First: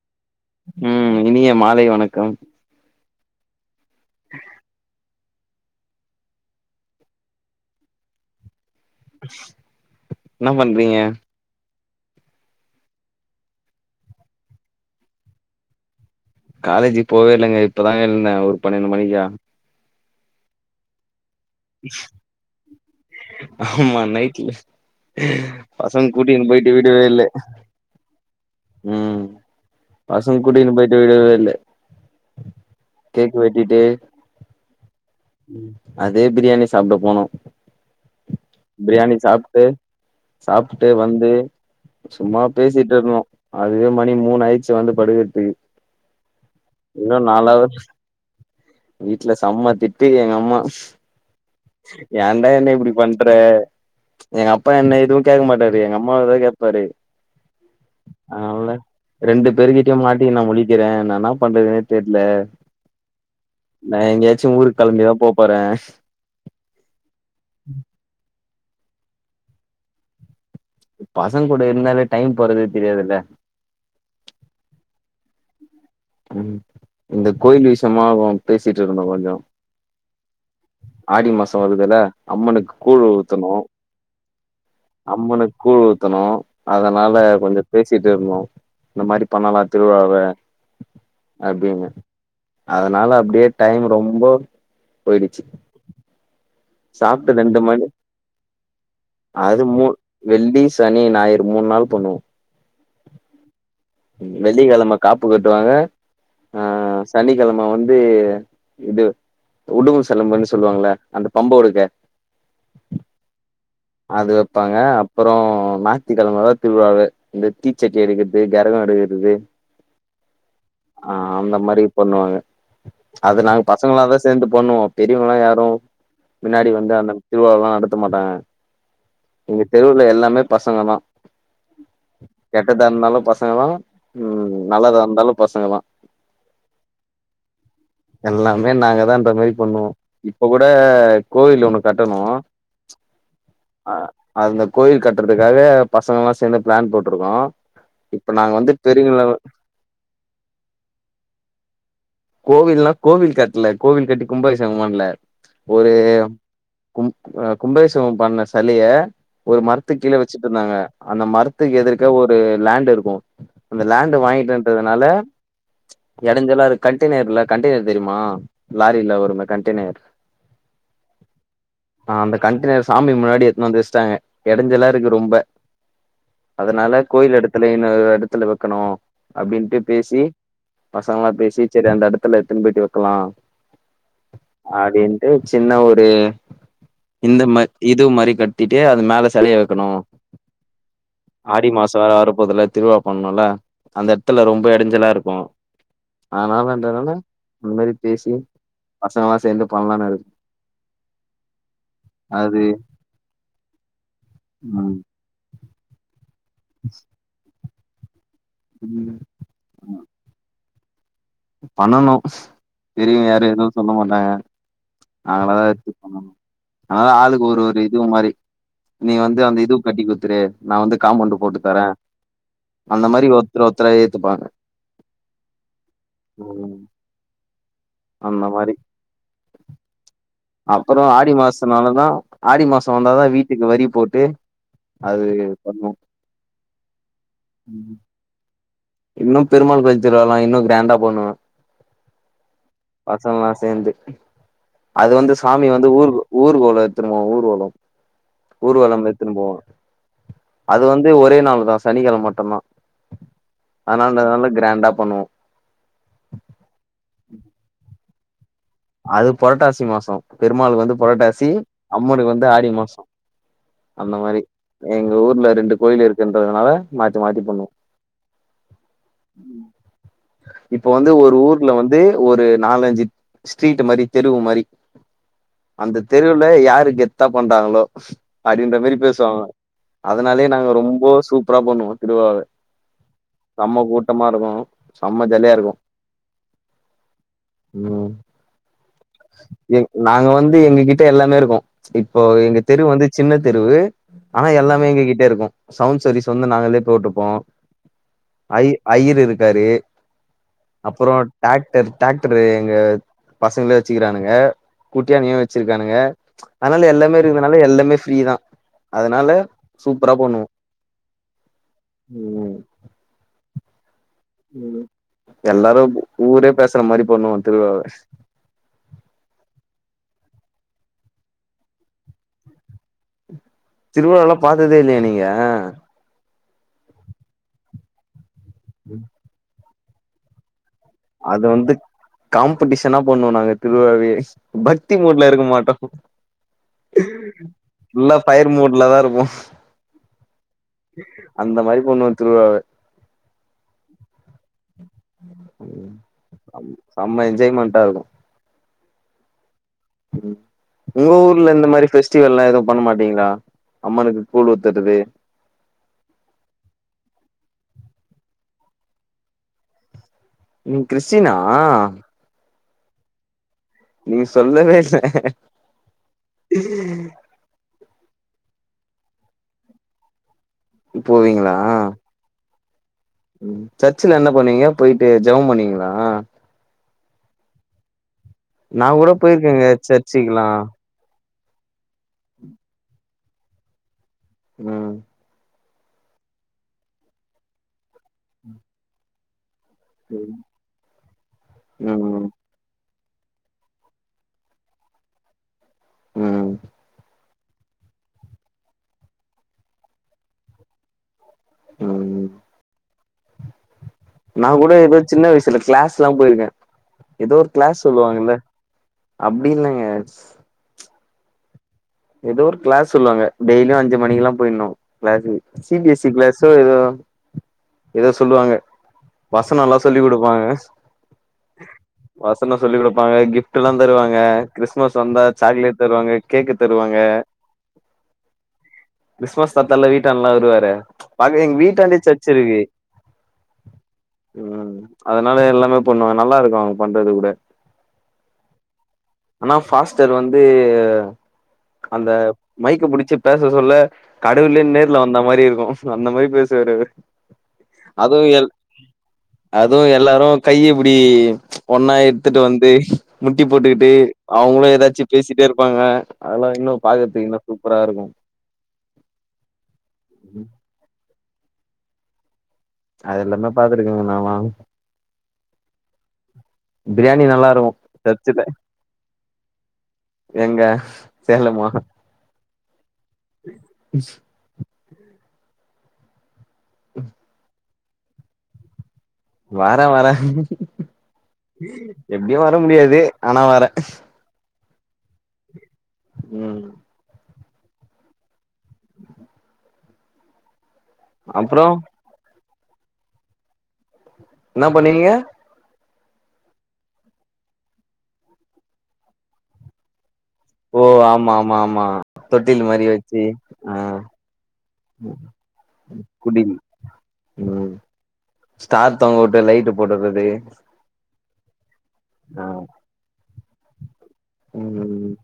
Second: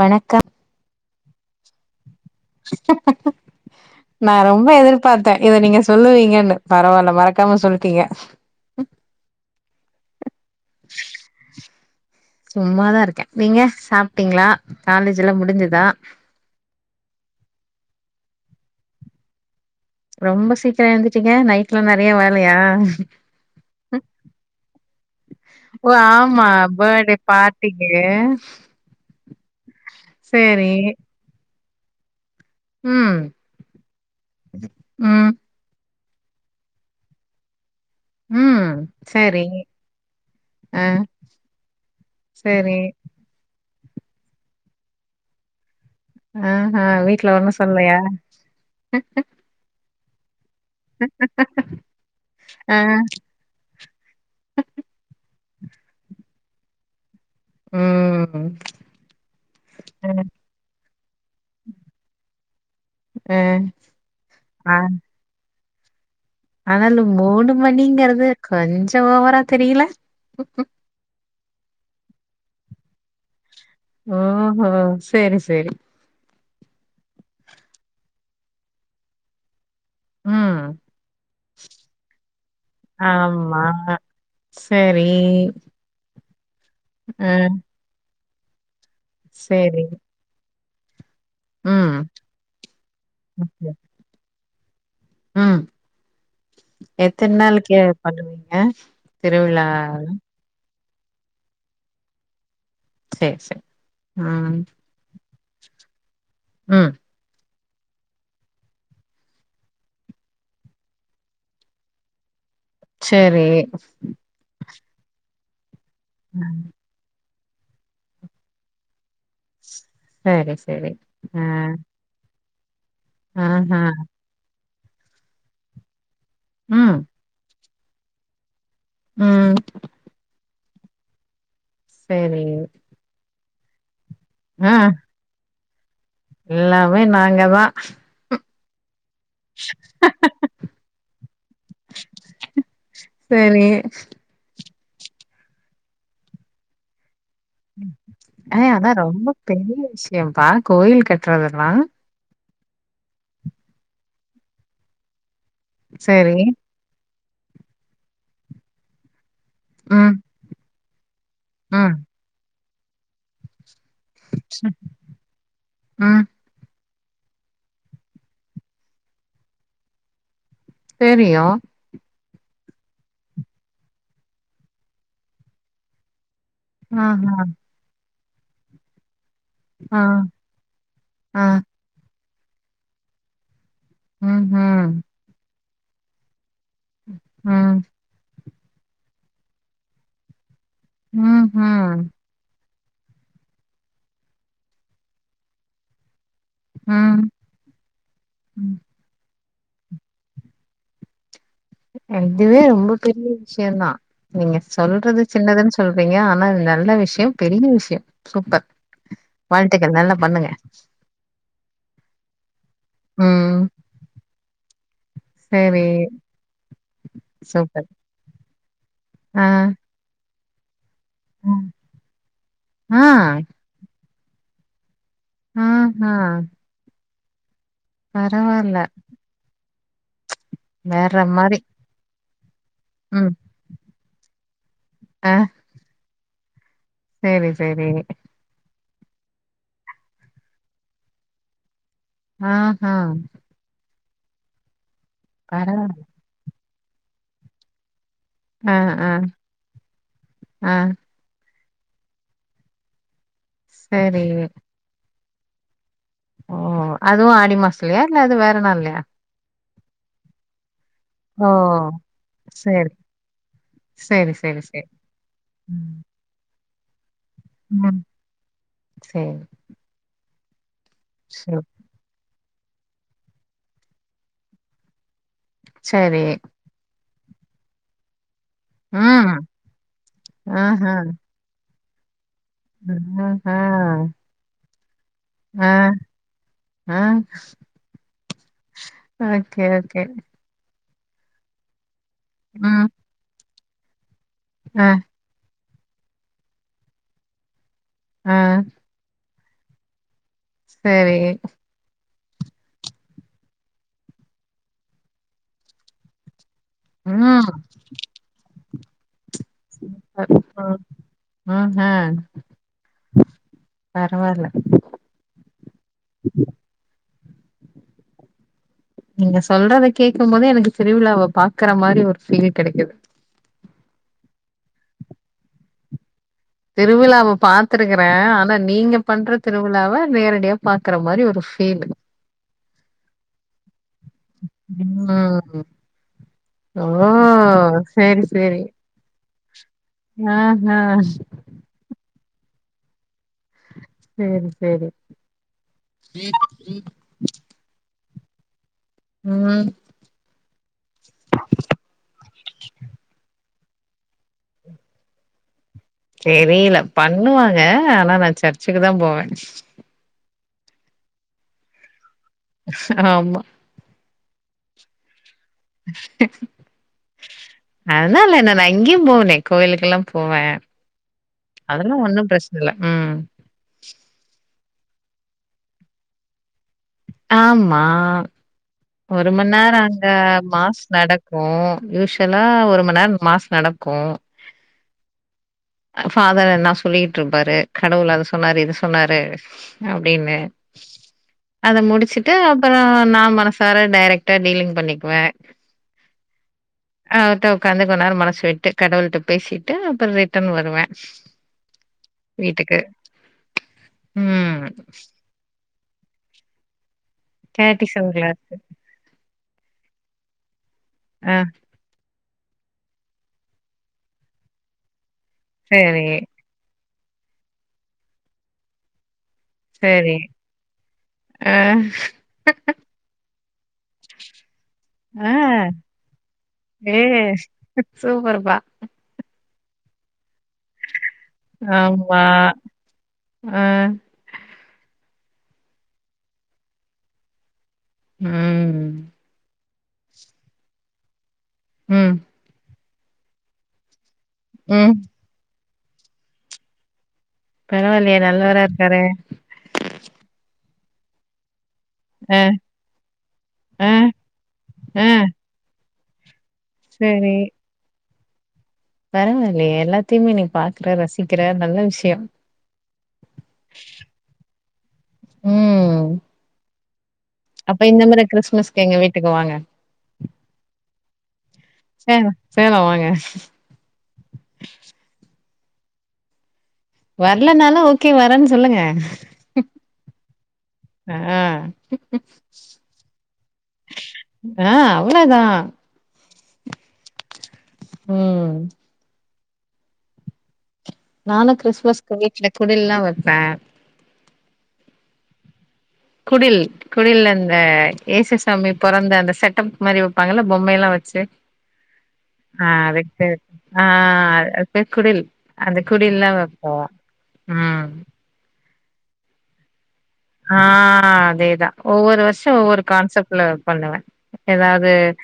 வணக்க ம் இனிய மாலை வணக்கம் நா ரொம்ப எதுர்பாத் த இத நீங்க சொல்லுவீங்கன்னு பரவால்ல மறக்காம சொல்டீங்க என்னா பண்றீங்க சும்மாதாருக்கே நீங்க சாப்ட்டீங்ளா காலேஜ்ல்ல முடிஞ்சுதா காலேஜு போவே இல்லங்க இப்பதாங்க எழுந்தே ஒரு பன்னெண்டு மணிக்கா ரொம்ப சீக்கிர எழுந்துட்டீங்க நைட்லா நறையா வேலையா ஆமா நைட்ல ஓ பசங்க ஆமா கூட்டின்னு போயிட்டு விடவே பேர்டே இல்ல பார்ட்டிகே பசங் கூட்டினு போயிட்டு விடவே இல்ல ம் கேக் வெட்டிட்டு ம் அதே பிரியாணி சாப்ட போனோ ம் பிரியாணி சேரி சாப்ட்டு ஆ சாப்ட்டு வந்து சும்மா சேரி பேசிட்டுருந்தோ அதுவே மணி மூனாயிட்ச்சு வந்து படுகர்த்துகு அ அ வீட்ல ஒன்னு சொல்லையா வீட்ல செம்ம திட்டு எங்க அம்மா ஏன்டா என்ன ஆ இப்டி பண்ற எங்க அப்பா என்ன எதுவு கேக்க மாட்டாரு எங்க அம்மாவதா கேப்பாரு ம் [unintelligible] ரெண்டு பேரு கிட்டியும் அ மாட்டிகின் நா முழிக்கிறே நா இன்னாப் பண்றதுனே தெர்ல அ நா எங்கியாச்சு ஆ ஊருக் கெளம்பிதாம் போப்போறே ஆனாலு மூனு மணிங்கிறது கொஞ்சோ ஓவராத் தெரில பசங் கூட இருந்தாலே டைம் போறதே தெரியாதுல்ல ஓஹோ சேரி சேரி ம் இந்தக் கோயில் விஷ்யமா ஒ பேசிட்டு இருந்தோ கொஞ்சோ ம் ஆடி மாசோ வருதுல அம்மனுக்கு கூழ் ஊத்தணு ஆமா. சரி. அம்மனுக் கூழ் ஊத்தணு அதனால அ கொஞ்சோ பேசிட்டுருந்தோ இந்த மாரிப் பண்ணலா சரி. திருவுழாவே அப்டின்னு ம். அதனால அப்டியே ஓகே. டைம் ரொம்போ ம் எத்தன் சாப்ட்டு ரெண்டு நாளைக்கே மணி பண்ணுவீங்க அது மூ திருவிழாவே வெள்ளி சனி ஞாயிறு மூன் நாள் பண்ணுவோ சேர் சே ம் வெள்ளிகெழம காப்பு கட்டுவாங்க ம் சனிகெழம வந்து இது உடும்பு செலம்புனு சொல்லுவாங்கள அந்த பம்ப ஒடுக்க சேரி அது வெப்பாங்க அப்பறோ ஞாத்திக்கெழமதாத் ம். திருவிழாவே இந்த தீச்சட்டி எடுகத்து கெரகோ எடுகறது சரி, சரி. ஆ அ. அந்த மாரிப் பண்ணுவாங்க அது நாங்க ஆஹா. பசங்களாதா சேந்து பண்ணுவோ பெரியவங்கலா யாரு மின்னாடி வந்து ம். அந்தம் திருவுலாலா நடத்த மாட்டாங்க ம். எங்கத் தெருவுல எல்லாமே பசங்கதா சரி. கெட்டதா இருந்தாலு பசங்கதா ம் ஆ நல்லதா இருந்தாலும் பசங்கதா எல்லாமே நாங்கதா எல்லாமே நாங்கதான் அந்த மேரி பண்ணுவோ இப்ப கூட கோவில் ஒன்னு கட்டணு சரி. அ அந்தக் கோயில் கட்றதுக்காக பசங்களா சேந்து பிளான் போட்ருக்கோ இப்ப நாங்க அ வந்து அதா பெரியங்கள ரொம்ப பெரிய விஷியம்ப்பா கோயில் கட்றதுலா கோவில்னா கோவில் கட்ல கோவில் கட்டி கும்பாபிஷேகம் பண்ல ஒரு சரி. கும் அ கும்பாபிஷேவம் பண்ண செலைய ஒரு மரத்துக் கீழ ம். வெச்சுட்ருந்தாங்க அந்த மரத்துக்கு ம். எதிர்க ஒரு லேண்ட்டுருக்கு அந்த லேண்டு் வாங்கிட்டன்டறதுனால ம். எடஞ்சலாருக் கண்டேனர் இல்ல கண்டெய்னர் தெரியுமா லாரில வருமே கண்டெய்னர் தெரியும் ஆ அந்த கண்டேனர் சாமி முன்னாடி எத்துனு வந்து வச்ட்டாங்க எடைஞ்செல்லா இருக்கு ரொம்ப அதனால ஆஹா. கோயில் எடத்துல இன்ன எடத்துல வைக்கனோ அப்டின்ட்டு ஆ. பேசி பசங்கல்லா ஆ பேசி சேரி அந்த எடத்துல எடுத்துனு போயிட்டு வெக்கலா ம்ஹும் அடின்ட்டு ஜின்ன ஒரு இந்த ம ம் இது மாரி கட் தீட்டு அது மேல சலைய வெக்கணு ஆடி மாசோ ம்ஹும் வேற வரபோதுல திருவா பண்ணனும்ல அந்த இட்த்துல ரொம்ப எடைஞ்சலா இருக்கும் அதனாலன்றதுனால ம் அந்த மாதிரி பேசி ம் பசங்கல்லா சேந்து பண்லானு இருக் இதுவே அது ரொம்ப பெரிய விஷ்யம்தான் நீங்க ம் சொல்றது ஜின்னதுன் சொல்றீங்க ஆனா நல்ல விஷ்யோம் பெரிய விஷ்யோ சூப்பர் ம் வாழ்கத்துகள் நல்லா பண்ணுங்க பண்ணணும் தெரியும் யாரும் ம் எதுவும் சொல்ல மாட்டாங்க நாங்களாதா சரி எட்த்து பண்ணணும் அதனால ஆளுக்கு ஒரு ஒரு சூப்பர் இது மாரி நீங்க வந்து ஆ அந்த இது கட்டி குத்துரு நா வந்து காம்பவுண்டு போட்டு ம் தார ஆ அந்த மாரி ஒருத்தர் ஒருத்தரா ஏத்துப்பாங்க ஆ ஆஹ ம் அந்த பரவால்ல அப்பறோ வேற ஆடி மாரி மாசனாலதா ஆடி மாசம் வந்தாதா ம் வீட்டுக்கு வரி போட்டு அது பண்ணும் சேரி சேரி இன்னும் பெருமாள் கோயில் திருவ்லாலா இன்னும் கிராண்டா பண்ணுவோ ஆஹா பசங்கல்லா சேந்து அது வந்து சாமி வந்து பரவால்ல ஊர் ஊர் கோல எத்துருவோம் ஊர் கோலோ ஆ ஊர்வலம் ஆ எத்துனு போவோ ஆ அது வந்து ஒரே நாள் தா சனிக்கெழ மட்டும்தா சரி ஆனாலனால கிராண்டா பண்ணுவோ ஓ அதுவும் ஆடி மாஸ்லயா இல்ல அது வேற நாள்லயா அது புரட்டாசி மாசோ பெருமாளுக்கு வந்து புரட்டாசி ஓ அம்மனுக்கு வந்து ஆடி சேரி மாசோம் சேரி சேரி சேரி எங்க ஊர்ல ரெண்டு ம் கோயில் இருக்குன்றதுனால மாத்தி மாத்தி பண்ணுவோ சேர் இப்ப வந்து ஒரு ஊர்ல வந்து ஒரு நாலஞ்சி ஸ்ட்ரீட் மாரி தெருவு மாரி அந்த சேரி தெருவுல யாருக்கு கெத்தா பண்றாங்களோ அப்டின்ற மாதிரி ம் பேசுவாங்க அதனாலயே ஆஹ நாங்க ஆஹ ரொம்ப சூப்பரா பண்ணுவோம் திருவாவ செம்ம கூட்டமாருக்கும் செம்ம ஜலியாருக்கும் அ என் நாங்க வந்து எங்ககிட்ட எல்லாமே இருக்கோம் இப்போ எங்க ம் தெருவு வந்து ஜின்ன தெருவு ஆனா ஆ எல்லாமே எங்க கிட்டருக்கும் சவுண்ட் சர்வீஸ் வந்து நாங்களே போட்டுப்போம் ஆ ஐ அய்யர் இருக்காரு சேரி அப்புறோம் டாக்டர் ட்ராக்ட்ரு எங்க பசங்களே வச்சுக்கிறானுங்க குட்டியானயும் வச்சிருக்கானுங்க அதனால எல்லாமே ம் இருக்கதுனால எல்லாமே ஃப்ரீ தா அதனால சூப்பரா சூப்பர் பண்ணுவோ ப ம் ஆஹ் ம் பரவால்ல எல்லாரு ஊரே பேசுற மாரி பண்ணுவோம் திருவ்ழாவ நீங்க சொல்றத கேகும் போதே எனக்கு திருவுழாவ பாக்குற மாரி ஒரு ஃபீல் கெடைக்குது திருவழால பாத்ததே இல்லயா நீங்க திருவிழாவ பாத்திருக்குறே ஆனா நீங்க பண்ற திருவிழாவ நேரடியா பாக்குற மாரி ஒரு ஃபீலு காம்படிஷன்னா இன்னா பண்ணுவோ நாங்க திருவிழாவே பக்தி மூட்ல இருக்க ம் மாட்டோ ஓ நல்ல ஃபையர் மூட்ல தா இருப்போ அ ஆ அந்த மாரி பண்ணுவோ திருவிழாவ சேரி சேரி செம்ம என்ஜாய்மெண்ட்டா இருக்கு ம் ம் உங்க ஊர்ல இந்த மாரி ஃபெஸ்டிவெல்லா எதுவு பண்ண மாட்டீங்ளா அம்மானுக்கு கூழ் ஊத்தருது தெரியல பண்ணுவாங்க ஆனா நான் சர்ச்சுக்கு தா போவே நீங்க கிறிஸ்டினா ஆமா நீங்க சொல்லவே இல்ல அதனால என்ன நா இங்கயும போவேனே கோவிலுக்கு ஏல்லா போவே போவீங்களா அதெல்லா ஒன்னு பிரச்சன இல்ல ம் ம் சர்ச்ல என்ன பண்ணுவீங்க போயிட்டு ஜெபோ பண்ணீங்ளா ஆமா நா கூட ஒரு மணி போயிருக்கேங்க நேரோ அங்க சர்ச்சுக்குலா மாஸ் நடக்கு யூஸ்வலா ஒரு மணிநேரோ மார்ஸ் நடக்கு அ ஃபாதர் எத்னா சொல்லிகிட்டிருப்பாரு கடவுள் அத சொன்னாரு இத சொன்னாரு அப்டின்னு அத ம் முடிச்சிட்டு அப்புறோ நா மனசார டைரக்ட்டா டீலிங் பண்ணிக்குவே ம் அவர் கிட்ட ஒக்காந்து கொஞ்சநேரோ மனசு விட்டு கடவுள் கிட்ட பேசிட்டு அப்றோ ரிட்டர்ன் வருவே ம் வீட்டுக்கு நா ம். கூட ஏதோ சின்ன வயசுல கிளாஸ்லா போயிருக்கே ஏதோ ஒரு கிளாஸ் கேட்டிசம் சொல்லுவாங்கல்ல கிளாஸு. அப்டி இல்லங்க ஆ ஏதோ ஒரு கிளாஸ் சொல்வாங்க டெய்லியு அஞ்சி மணிக்குல்லா போயிட்ணு கிளாஸ்சுக்கு சி பி எஸ் சரி, சி கிளாஸ் சோ ஏதோ ஏதோ சொல்லுவாங்க வசனோ எல்லா சொல்லிக் சரி. குடுப்பாங்க ஆ, வசனோ சொல்லி குடுப் பாங்க கிப்ட் எல்லா தருவாங்க கிறிஸ்மஸ் வந்தா சாக்லேட் தருவங்க கேக் ஏய் சூப்பர் பா கிறிஸ்மஸ் தாத்தால்ல வீட்டாண்ட எல்லா வருவாரே பாக்கவே எங்க வீட்டாண்ட ஆமா. சர்ச் இருக்கு ஆ, ம் அதனால எல்லாமே பண்ணுவாங்க நல்லா இருக்கு அவுங்க பண்றது கூட ம் ஆனா ஃபாஸ்டர் வந்து அந்த ம், மைக்கு புடிச்சி பேச சொல்ல கடவுலே ம். நேர்ல வந்த மாரி இருக்கு அந்த மாரி பேசுவரு அவரு பரவால்லையே அதுவு நல்லவரா இருக்காரே அதுவு எல்லாரு கைய இப்டி ஒன்னா ஆ, எடுத்துட்டு வந்து முட்டி ஆ, போட்டுக்கிட்டு அவுங்களும் ஏதாச்சி ஆ. பேசிட்டே இருப்பாங்க அதெல்லா இன்னு பாக்கறதுக்கு இன்னு சூப்பரா இருக்கு பரவால்லையே எல்லாத்தையுமே நீ பாக்குற ரசிக்கிற நல்ல விஷயம் அது எல்லாமே பாத்துருக்கங்க நா வாங் உம் பிரியாணி நல்லா அப்ப இருக்கு இந்த முற சர்ச்சுல கிறிஸ்மஸ்க எங்க வீட்டுக்கு வாங்க எங்க சேலமா சேலா சேலா வாங்க உஸ் வரலனால ஓகே வரேன்னு சொல்லுங்க வார வார ஆ எப்டியு வர முடியாது ஆனா வர ஆ அவ்ளதா [unintelligible] உம் நானு அப்றோ கிறிஸ்துமஸ்க்கு வீட்ல குடில்லா வைப்பே என்ன பண்ணுவீங்க குடில் குடில் அந்த ஏசுசுவாமி பொறந்த அந்த செட்டப் மாரி வைப்பாங்களப் பொம்மை ஓ எல்லா வச்சி ஆமா ஆமா ஆமா தொட்டில் ஆ மாரி வச்சு அதுக்கு ஆ ஆ அது பேர் குடில் அந்த குடியல்லா வப்போ உம் ஸ்டார் தங்க விட்டு லைட்டு போடுறது ஆ அதேதா ஒவ்வோரு ஆ வருஷம் ஒவ்வொரு கான்செப்ட்ல பண்ணுவஷஸ ஏதாவது ம்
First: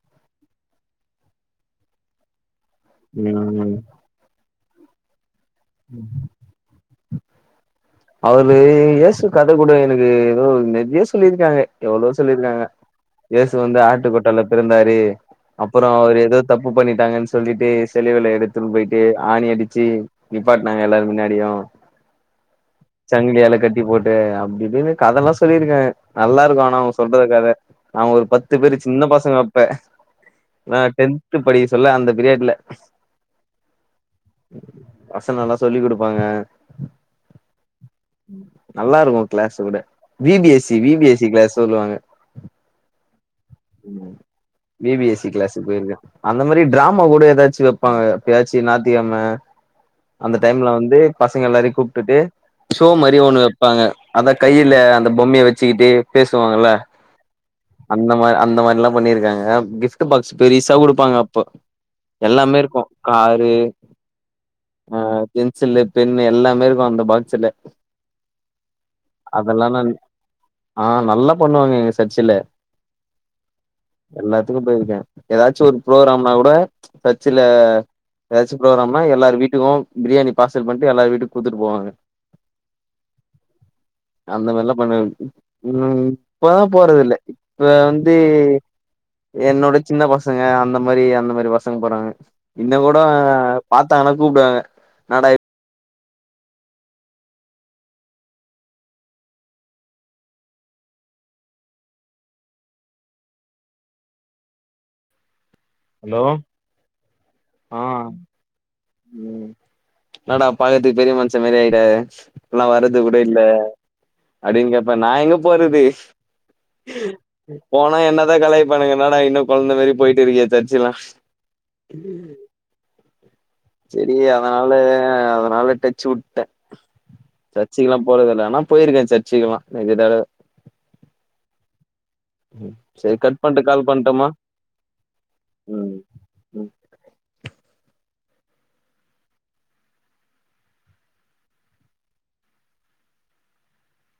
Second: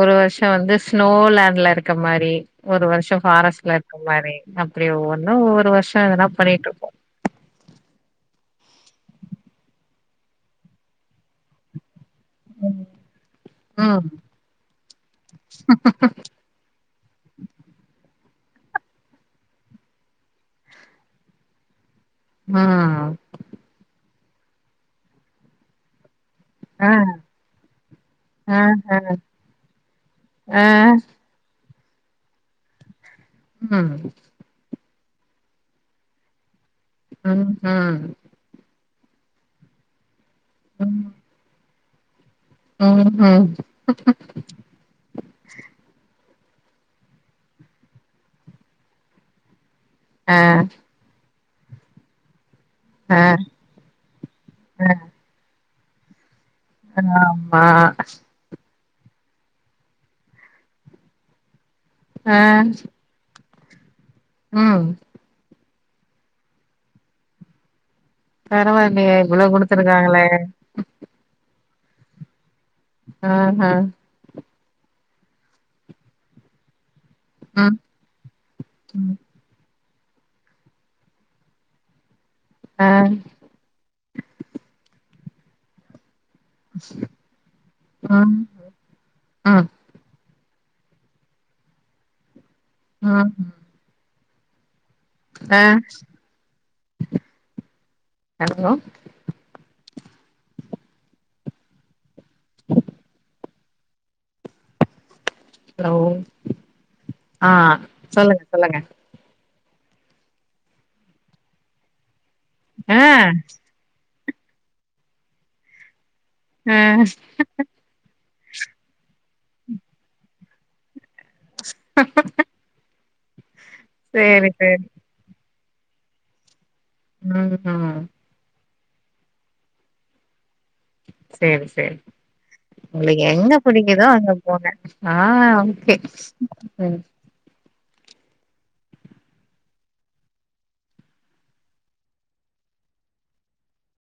ஒரு வருஷ வந்து ஸ்னோலேண்ல இருக்கமாரி ஒரு வருஷோ ம் ஃபாரஸ்ட்ல இருக்கற மாரி அப்டி ஒவ்வொன்னு ஒவ்வொரு வருஷோ எதன்னா பண்ணிட்டு இருக்கோ அவரு இயசு கதை கூட எனக்கு ஏதோ நெறைய சொல்லி இருக்காங்க எவ்ளோ சொல்லியிருக்காங்க இயேசு வந்து ம் ஆட்டுக்கோட்டால பிறந்தாரு அப்ரோ அவர் ஏதோ தப்பு பண்ணிட்டாங்கன்னு சொல்லிட்டு சிலுவேல எடுத்துன்னு போயிட்டு ஆணி அடிச்சி நிப்பாட்னாக எல்லாரு முன்னாடியு ஆ சங்கிலியால கட்டி போட்டு அப்டி இப்டின்னு கத எல்லா சொல்லியிருக்காக நல்லா இருக்கு ஆனா ஆ அவங்க சொல்ற கத நா ஒரு ஆ பத்து பேரு ஆ சின்ன பசங்க அப்பே ஆ நா டென்த் படி சொல்ல அந்த பிரியாட்ல உ உம் வசன எல்லா சொல்லி குடுப்பாங்க அம் ஹா நல்லா இருக்கு கிளாஸ் கூட விபிஎஸ்சி விபிஎஸ்சி கிளாஸ் சொல்லுவாங்க உ ம் விபிவிஎஸ் கிளஸ்க்கு போயிருக்க அந்த மாதிரி டிராமா கூட ஏதாச்சும் வைப்பாங்க எபாச்சி நாத்திகிழம அந்த ஆ டைம்ல வந்து பசங்க எல்லாரையு கூப்டுட்டு சோ ஆ மாரிய ஒன்னு வைப்பாங்க அதா கையில ஆ அந்த பொம்மைய வச்சிக்கிட்டு பேசுவாங்கல ஆமா அந்த மார அந்த மாரி எல்லா பண்ணிருக்காங்க கிஃப்ட் பாக்ஸ் பெரியசா குடுப்பாங்க அப்போ ஆ எல்லாமே இருக்கு காரு உம் பென்சில்லு பென்னு எல்லாமே இருக்கு அந்த பாக்ஸ்ல பரவா இல்லையே இவ்ளோ அதெல்லா நா குடுத்துருக்காங்கள ஆ நல்ல பண்ணுவாங்க எங்க சர்ச்சில அ ஹ எல்லாத்துக்கு போயிருக்கே எதாச்சு ஒரு ஃப்புரோக்கிராம்னா கூட டச்சில ம் எதாச்சு ப்ரோக்ராம் ம் எல்லார் வீட்டுக்கு பிரியாணி பார்சல் பண்ட்டு எல்லார் வீட்டுக் குத்துட் போவாங்க ஆ அந்த மார்லா பண்ண ம் இப்பதா போறது இல்ல இப்ப வந்து ம் ம் என்னோட சின்ன பசங்க அந்த மாதிரி அந்த மாதிரி பசங்க போறாங்க இன்ன கூட ம் ம் பாத்தாங்கன்னா கூப்புடுவாங்க என்னாட ஆ ஹலோ [unintelligible] ஹலோ ஆ சொல்லுங்க சொல்லுங்க ம் என்னாடா பாக்கற்த்துக்கு பெரிய மனுஷ மாரி ஆயிட இப்பல்லா ஆ வர்றது கூட இல்ல அடேங்கப்பா நா எங்க போறது ஆ போனா என்ன தா கலாய்ப்பாங்க இவ என்னடா இன்னு கொழ்ந்த மாரி போயிட்டு இருக்கே சர்ச்ச எல்லா அஹ் ஆஹ் சரி அதனால சேரி அதனால டச்சு உட்டே சச்சுக்கல்லா ம் போறதல்ல ஆனா போயிருக்கே சர்ச்சுக்குலா நெறைய தடவோ சேரி சேரி செரி உங்களுக் கட் எங்க பண்ட்டு கால் புடிக்குதோ பண்ட்டுமா அங்க போங்க ஆ ஓகே ம் ம்